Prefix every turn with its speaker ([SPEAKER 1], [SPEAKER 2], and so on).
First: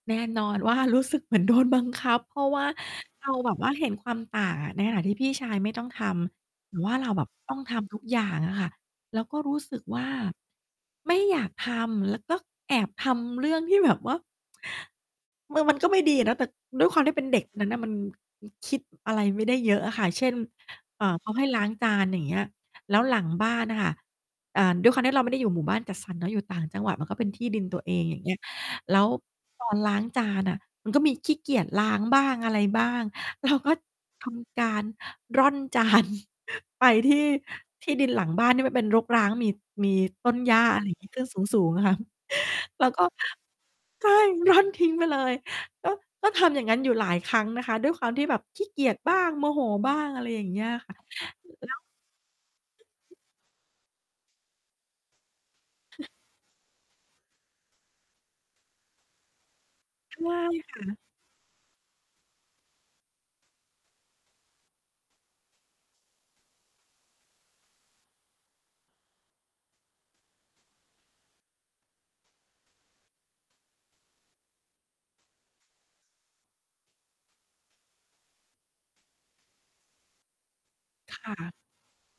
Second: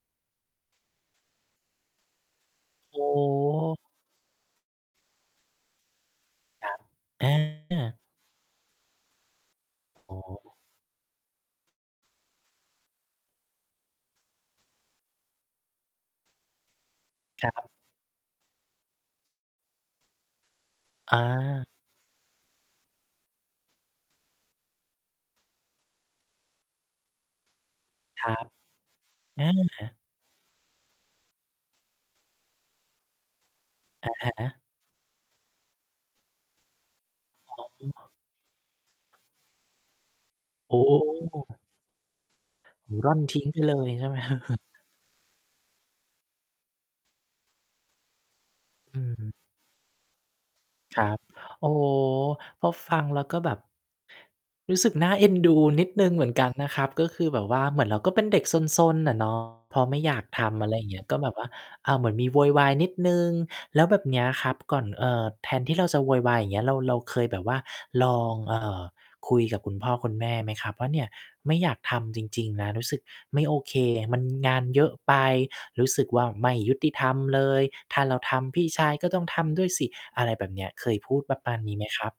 [SPEAKER 1] แน่นอนว่า รู้สึกเหมือนโดนบังคับ เพราะว่า
[SPEAKER 2] โอ
[SPEAKER 1] เราแบบว่า
[SPEAKER 2] ้
[SPEAKER 1] เห็นความต่าง ในขณะที่พี่ชายไม่ต้องท
[SPEAKER 2] ค
[SPEAKER 1] ำ
[SPEAKER 2] ร
[SPEAKER 1] แ
[SPEAKER 2] ั
[SPEAKER 1] ต่
[SPEAKER 2] บ
[SPEAKER 1] ว่าเราแบ
[SPEAKER 2] อ
[SPEAKER 1] บต้องท
[SPEAKER 2] า
[SPEAKER 1] ำทุกอย่างอะค่ะ แล้วก็รู้สึกว่า
[SPEAKER 2] โอ้
[SPEAKER 1] ไม่อยากทำ แล้วก็แอบทำเรื่องที่ แบบว่า มือ มันก็ไม่ดีอะนะ แต่ด้วยความที่เป็นเด็
[SPEAKER 2] ค
[SPEAKER 1] ก
[SPEAKER 2] รั
[SPEAKER 1] นั้
[SPEAKER 2] บ
[SPEAKER 1] นน่ะมัน อือ คิดอะไรไม่ได้เยอะอะค่ะ เช่น เอ่อ
[SPEAKER 2] อ
[SPEAKER 1] เขาให้ล้
[SPEAKER 2] า
[SPEAKER 1] างจาน อย่างเงี้ย แล้วหลังบ้านอะค่ะ อ่า ด้วยความที่เราไม่ได้อยู่หมู่บ้านจัดสรรเนาะ อยู่ต่างจังหวัด มันก็เป็นที่ดินตัวเอง อย่า
[SPEAKER 2] ค
[SPEAKER 1] งเ
[SPEAKER 2] ร
[SPEAKER 1] ง
[SPEAKER 2] ั
[SPEAKER 1] ี้ย
[SPEAKER 2] บ
[SPEAKER 1] แล้ว
[SPEAKER 2] อ
[SPEAKER 1] ตอน ล้
[SPEAKER 2] า
[SPEAKER 1] างจานอะ มันก็มีขี้เกียจล้างบ้าง อะไรบ้าง เราก็
[SPEAKER 2] อะ
[SPEAKER 1] ท
[SPEAKER 2] ฮะ
[SPEAKER 1] ำการร่อน จาน ไปที่
[SPEAKER 2] อ๋
[SPEAKER 1] ที่
[SPEAKER 2] อ
[SPEAKER 1] ดินหลังบ้านที่มันเป็นรกร้าง มี มีต้นหญ้า
[SPEAKER 2] โอ
[SPEAKER 1] อะไรงี้ ขึ้น ส
[SPEAKER 2] ้
[SPEAKER 1] ูง ๆ อะค่ะ แล้วก็
[SPEAKER 2] ร่อนทิ้งไปเลย ใช
[SPEAKER 1] ใ
[SPEAKER 2] ่
[SPEAKER 1] ช่
[SPEAKER 2] ไหมครับ?
[SPEAKER 1] ร่อนทิ้งไปเลย ก็ ก็ทำอย่างงั้นอยู่หลายครั้งนะคะ ด้วยความที่แบบขี้เกีย
[SPEAKER 2] อ
[SPEAKER 1] จบ้าง
[SPEAKER 2] ืม
[SPEAKER 1] โมโหบ้าง อะไรอย่างเงี้ย ค่
[SPEAKER 2] ค
[SPEAKER 1] ะ
[SPEAKER 2] รับ โอ้
[SPEAKER 1] แล้
[SPEAKER 2] โ
[SPEAKER 1] ว
[SPEAKER 2] ฮ พอฟังแล้วก็แบบ รู้สึกน่าเอ็นดูนิดหนึ่งเหมือนกันนะครับ ก็คือแบบว่า เหมือนเราก็เป็นเด็กซน ๆ น่ะ เนาะ พอไม่อย
[SPEAKER 1] ใช
[SPEAKER 2] าก
[SPEAKER 1] ่
[SPEAKER 2] ทำ อะไ
[SPEAKER 1] ค
[SPEAKER 2] ร
[SPEAKER 1] ่ะ
[SPEAKER 2] เงี้ย ก็แบบว่า อา เหมือนมีโวยวายนิดหนึ่ง แล้วแบบเนี้ยครับ ก่อน เอ่อ แทนที่เราจะโวยวาย อย่างเงี้ย เรา เราเคยแบบว่าลอง เอ่อ คุยกับคุณพ่อคุณแม่ไหมครับ? ว่า "เนี่ย ไม่อยากทำจริง ๆ นะ รู้สึกไม่โอเค มันงานเยอะไป รู้สึกว่า ไม่ยุติธรรมเลย ถ้าเราทำ พี่ชายก็ต้องทำด้วยสิ" อะไรแบบเนี้ย เคยพ
[SPEAKER 1] ค
[SPEAKER 2] ูดป
[SPEAKER 1] ่
[SPEAKER 2] ระม
[SPEAKER 1] ะ
[SPEAKER 2] าณนี้ไหมครับ?